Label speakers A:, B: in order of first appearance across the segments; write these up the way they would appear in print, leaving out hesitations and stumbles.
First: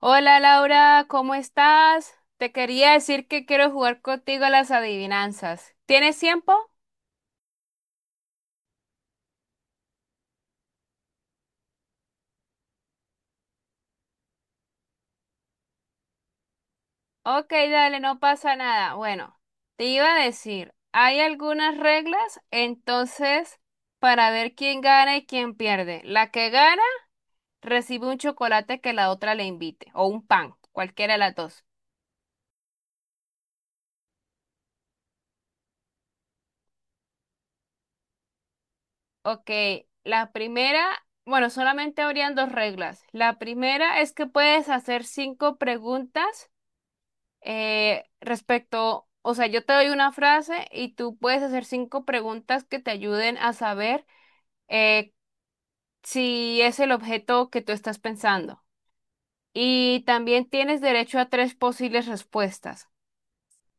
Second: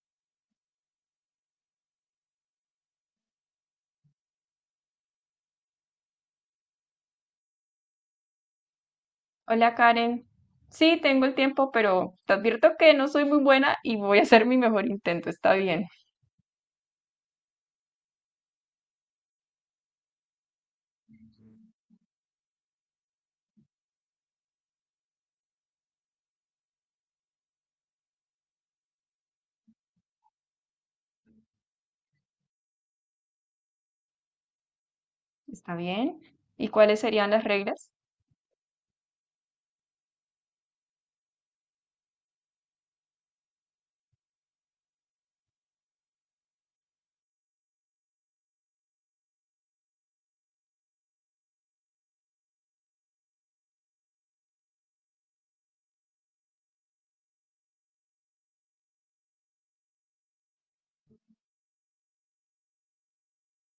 A: Hola Laura, ¿cómo estás? Te quería decir que quiero jugar contigo a las adivinanzas. ¿Tienes tiempo?
B: Hola Karen, sí tengo el tiempo, pero te advierto que no soy muy buena y voy a hacer mi mejor intento. Está bien,
A: Ok, dale, no pasa nada. Bueno, te iba a decir, hay algunas reglas, entonces, para ver quién gana y quién pierde. La que gana recibe un chocolate que la otra le invite, o un pan, cualquiera de las dos.
B: está bien. ¿Y cuáles serían las reglas?
A: Ok, la primera, bueno, solamente habrían dos reglas. La primera es que puedes hacer cinco preguntas respecto, o sea, yo te doy una frase y tú puedes hacer cinco preguntas que te ayuden a saber eh, si es el objeto que tú estás pensando. Y también tienes derecho a tres posibles respuestas.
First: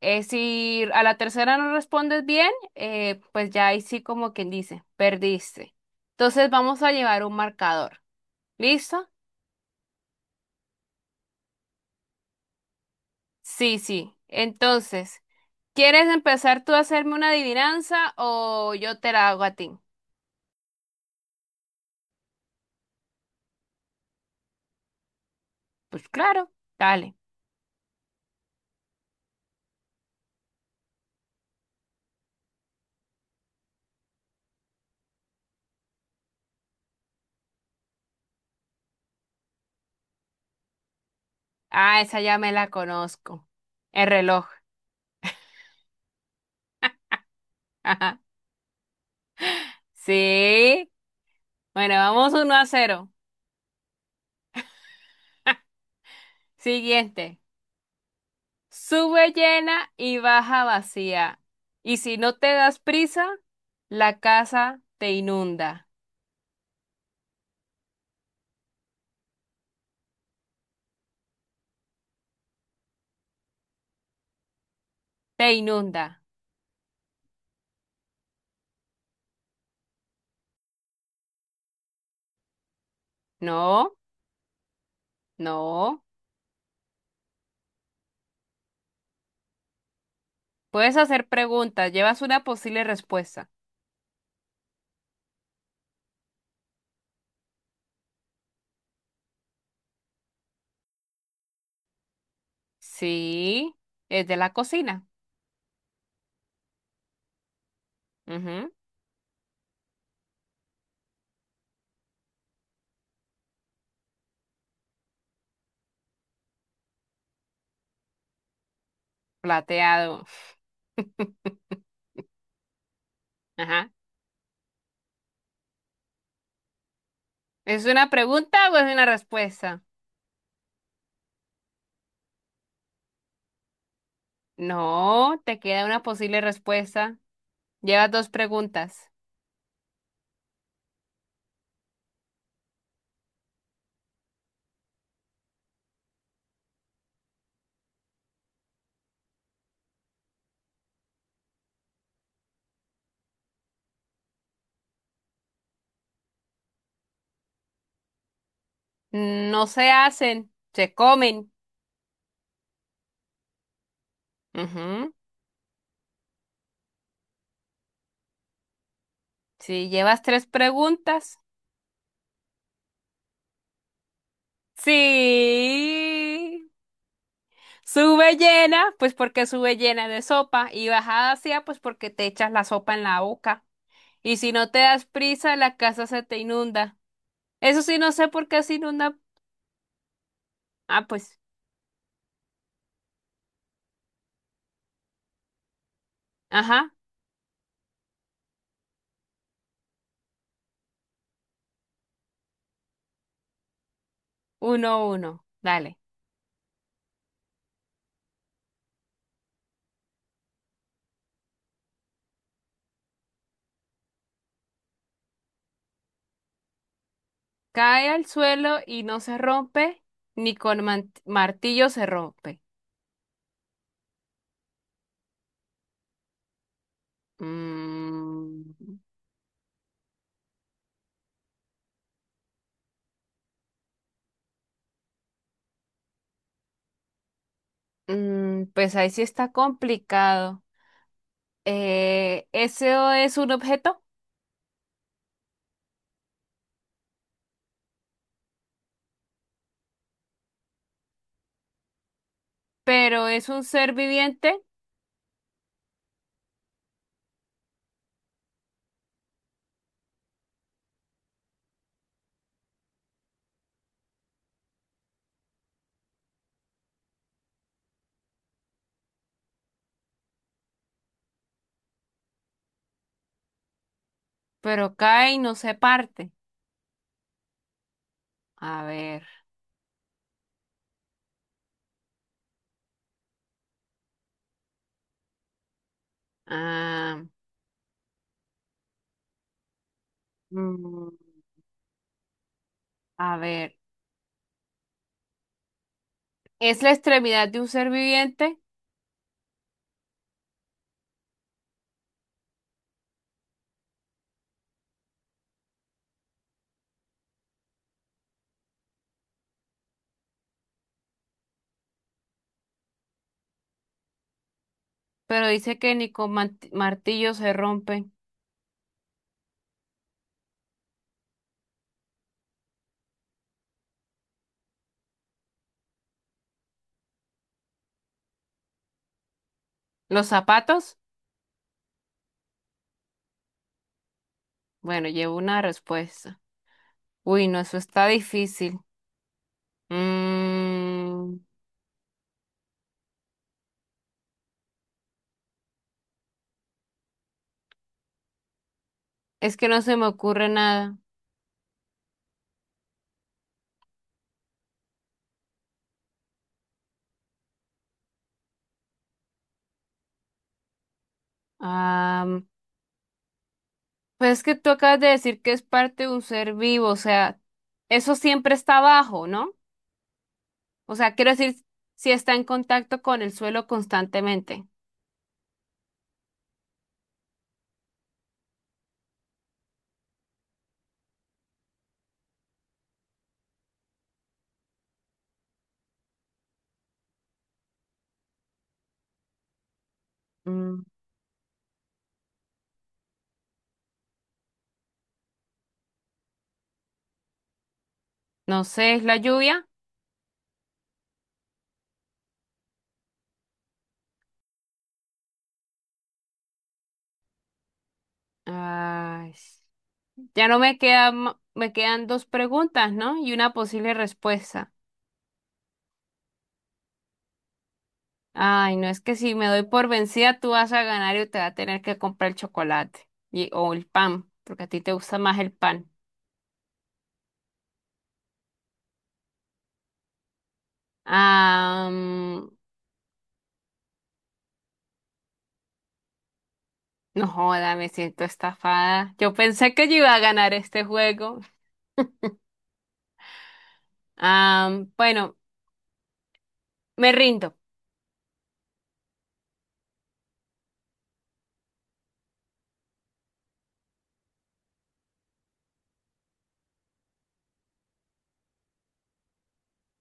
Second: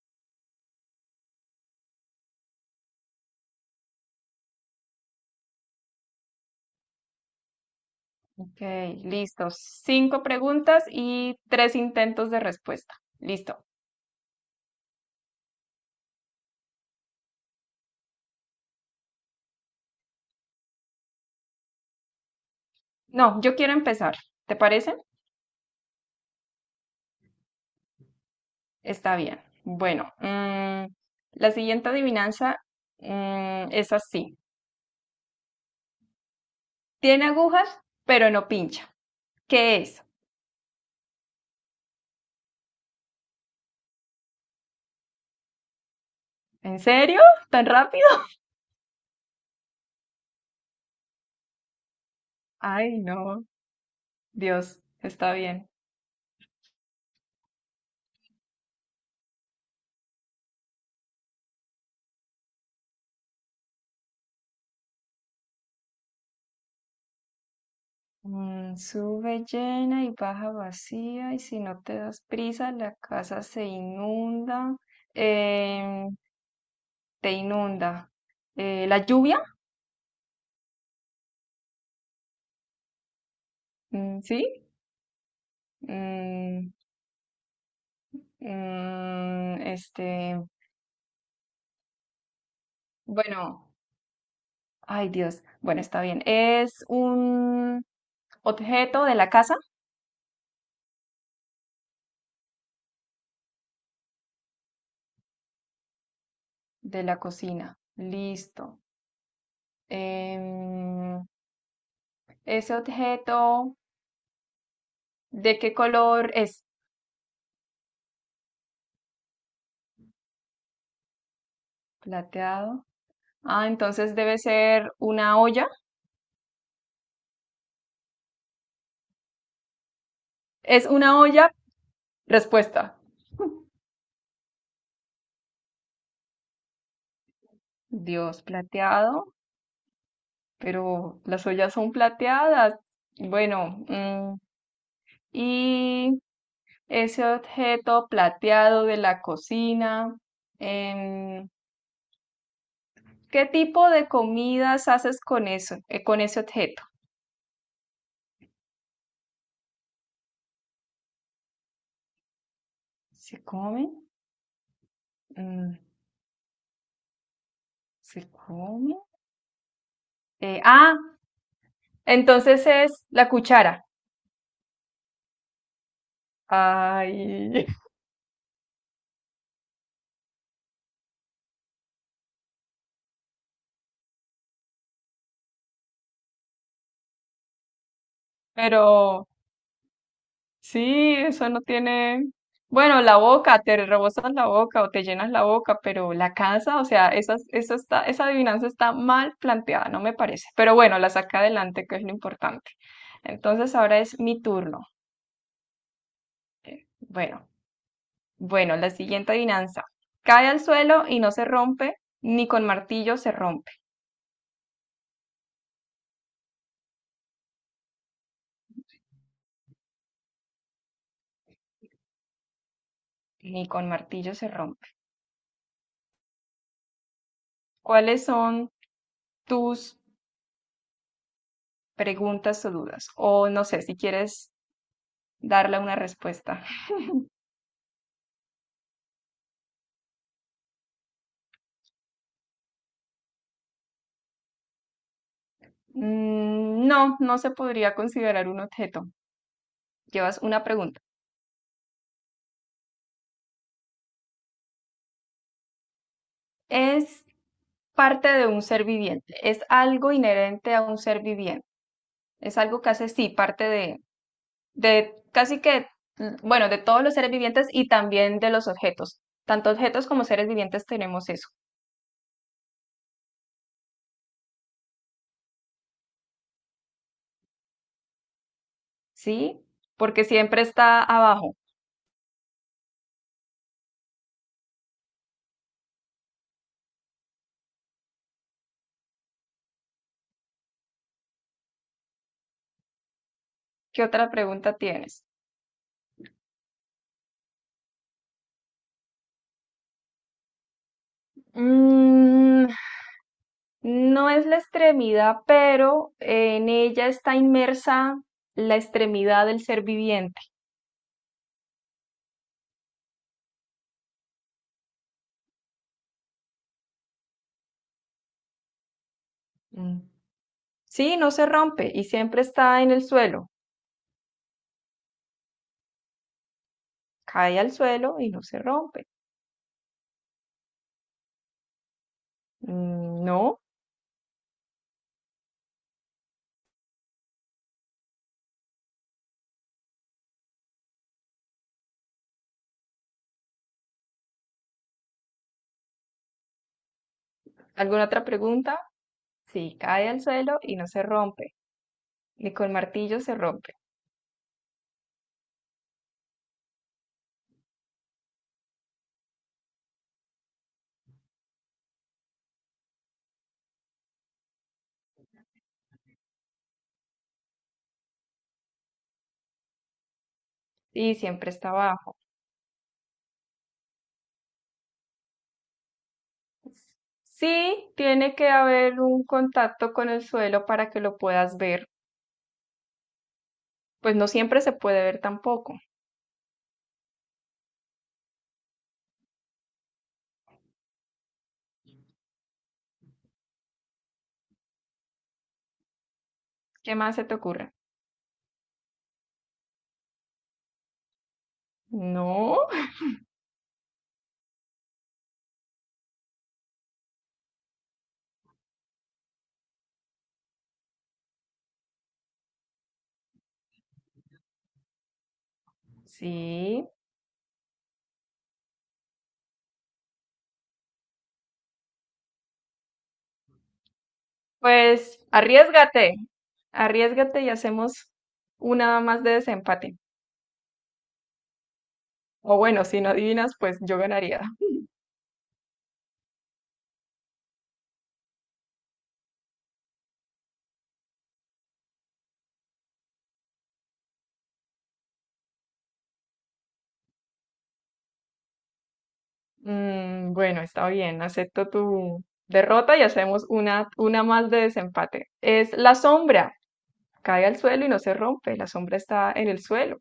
A: Si a la tercera no respondes bien, pues ya ahí sí como quien dice, perdiste. Entonces vamos a llevar un marcador.
B: Ok,
A: ¿Listo?
B: listo. Cinco preguntas y tres intentos de respuesta. Listo.
A: Sí, sí. Entonces, ¿quieres empezar tú a hacerme una adivinanza o yo te la hago a ti?
B: No, yo quiero empezar. ¿Te parece?
A: Pues claro, dale.
B: Está bien. Bueno, la siguiente adivinanza, es así. Tiene agujas, pero no pincha. ¿Qué es?
A: Ah, esa ya me la conozco. El reloj.
B: ¿En serio? ¿Tan rápido?
A: Ajá. Sí. Bueno, vamos uno a
B: Ay,
A: cero.
B: no. Dios, está bien.
A: Siguiente. Sube llena y baja vacía. Y si no te das prisa, la casa te inunda.
B: Mm, sube llena y baja vacía, y si no te das prisa, la casa se inunda,
A: Te inunda.
B: eh, te inunda. La lluvia,
A: No,
B: mm, ¿sí?
A: no.
B: Mm, mm, este,
A: Puedes hacer preguntas. Llevas una posible respuesta.
B: bueno, ay Dios, bueno, está bien. Es un objeto de la casa,
A: Sí. Es de la cocina.
B: de la cocina.
A: Ujú.
B: Listo. Em, ese objeto, ¿de qué color es?
A: Plateado.
B: Plateado. Ah,
A: Ajá.
B: entonces debe ser una olla.
A: ¿Es una pregunta o es una respuesta?
B: Es una olla, respuesta.
A: No, te queda una posible respuesta. Llevas dos
B: Dios,
A: preguntas.
B: plateado, pero las ollas son plateadas. Bueno, y ese objeto plateado de la cocina, em, ¿qué tipo de comidas haces con eso, con ese objeto?
A: No se hacen, se comen.
B: ¿Se come?
A: Ujú.
B: Mm, ¿se come?
A: Si llevas tres
B: Eh, ah,
A: preguntas.
B: entonces es la cuchara.
A: Sí.
B: Ay,
A: Sube llena, pues porque sube llena de sopa. Y bajada hacia, pues porque te echas la sopa en la boca. Y si no te das prisa, la casa se te inunda. Eso sí, no sé por qué se inunda.
B: pero...
A: Ah,
B: Sí,
A: pues.
B: eso no tiene. Bueno, la boca, te rebosas la boca o te llenas la boca, pero la casa, o
A: Ajá.
B: sea, esas, eso está, esa adivinanza está mal planteada, no me parece. Pero bueno, la saca adelante, que es lo importante. Entonces ahora es mi turno.
A: Uno, uno. Dale.
B: Bueno, bueno, la siguiente adivinanza. Cae al suelo y no se rompe, ni con martillo se rompe,
A: Cae al suelo y no se rompe, ni con martillo se rompe.
B: ni con martillo se rompe. ¿Cuáles son
A: Mm,
B: tus preguntas o dudas? O no sé, si quieres darle una respuesta.
A: pues ahí sí está complicado. Eso es un objeto,
B: Mm, no, no se podría considerar un objeto. Llevas una pregunta.
A: pero es un ser viviente,
B: Es parte de un ser viviente. Es algo inherente a un ser viviente. Es algo que hace, sí, parte de casi que, bueno, de todos los seres vivientes y también de los objetos. Tanto objetos como seres vivientes tenemos eso,
A: pero cae y no se parte. A ver.
B: ¿sí? Porque siempre está abajo.
A: ah, mm, a ver.
B: ¿Qué otra pregunta tienes?
A: Es la extremidad de un ser viviente,
B: Mm, no es la extremidad, pero en ella está inmersa la extremidad del ser viviente.
A: pero dice que ni con martillo se rompe.
B: Mm. Sí, no se rompe y siempre está en el suelo. Cae al suelo y no se rompe.
A: ¿Los zapatos?
B: Mm, no.
A: Bueno, llevo una respuesta. Uy, no, eso está difícil. Mm,
B: ¿Alguna otra pregunta?
A: es que
B: Sí,
A: no se me
B: cae al
A: ocurre
B: suelo y no
A: nada.
B: se rompe. Ni con martillo se rompe.
A: Ah, pues es que tú acabas de decir que es parte de un ser vivo, o sea, eso siempre está abajo, ¿no? O sea,
B: Y
A: quiero
B: siempre
A: decir,
B: está
A: si
B: abajo.
A: está en contacto con el suelo constantemente.
B: Sí, tiene que haber un contacto con el suelo para que lo puedas ver. Pues no siempre se puede ver tampoco.
A: Mm,
B: ¿Qué más se te ocurre?
A: no sé, ¿es la lluvia?
B: No.
A: Ay, ya no me queda, me quedan dos preguntas, ¿no? Y una posible respuesta.
B: Sí,
A: Ay, no, es que si me doy por vencida, tú vas a ganar y te va a tener que comprar el chocolate y, o el pan, porque a ti te gusta
B: pues
A: más el pan.
B: arriesgate, arriesgate y hacemos una más de desempate.
A: Ah, mm,
B: O bueno, si no adivinas, pues yo ganaría.
A: no joda, me siento estafada. Yo pensé que yo iba a ganar este juego. Bueno, me rindo.
B: Bueno, está bien, acepto tu derrota y hacemos una más de desempate. Es la sombra, cae al suelo y no se rompe, la sombra está en el suelo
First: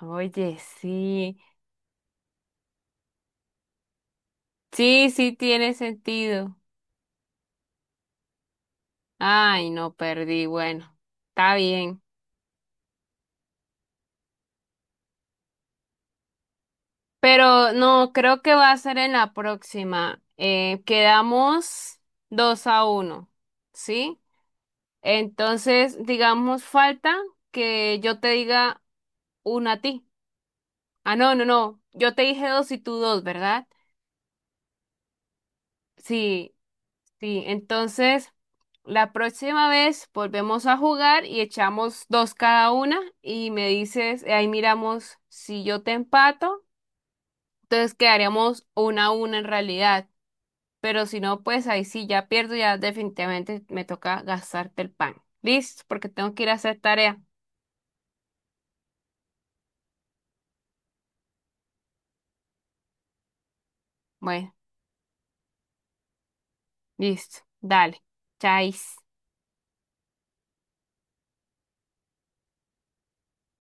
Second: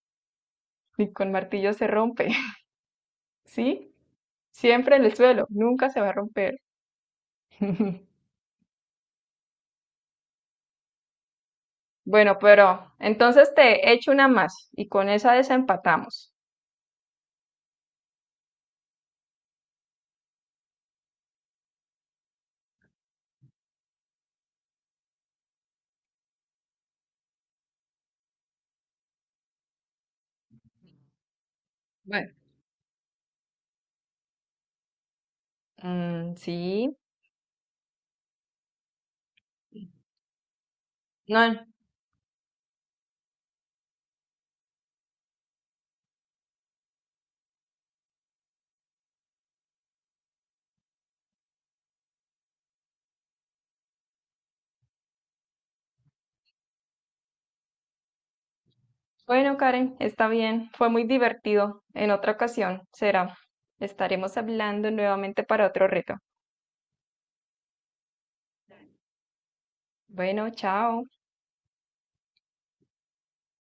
A: Oye,
B: y con
A: sí,
B: martillo se rompe, ¿sí? Siempre en
A: sí,
B: el
A: sí
B: suelo,
A: tiene
B: nunca se va a
A: sentido.
B: romper.
A: Ay, no perdí. Bueno, está bien.
B: Bueno, pero entonces te echo una más y con esa desempatamos.
A: Pero no, creo que va a ser en la próxima. Quedamos 2 a uno, ¿sí? Entonces, digamos, falta que yo te diga una a ti. Ah, no, no, no. Yo te
B: Bueno,
A: dije dos y tú dos, ¿verdad?
B: mm,
A: Sí,
B: sí.
A: sí. Entonces, la próxima vez volvemos a jugar y
B: No,
A: echamos dos cada una y me dices, ahí miramos si yo te empato. Entonces quedaríamos una a una en realidad. Pero si no, pues ahí sí ya pierdo, ya definitivamente me toca gastarte el pan. Listo, porque tengo que ir a hacer tarea.
B: bueno, Karen, está bien. Fue muy divertido. En otra ocasión será. Estaremos
A: Bueno,
B: hablando nuevamente para otro reto.
A: listo. Dale. Chais.
B: Bueno, chao.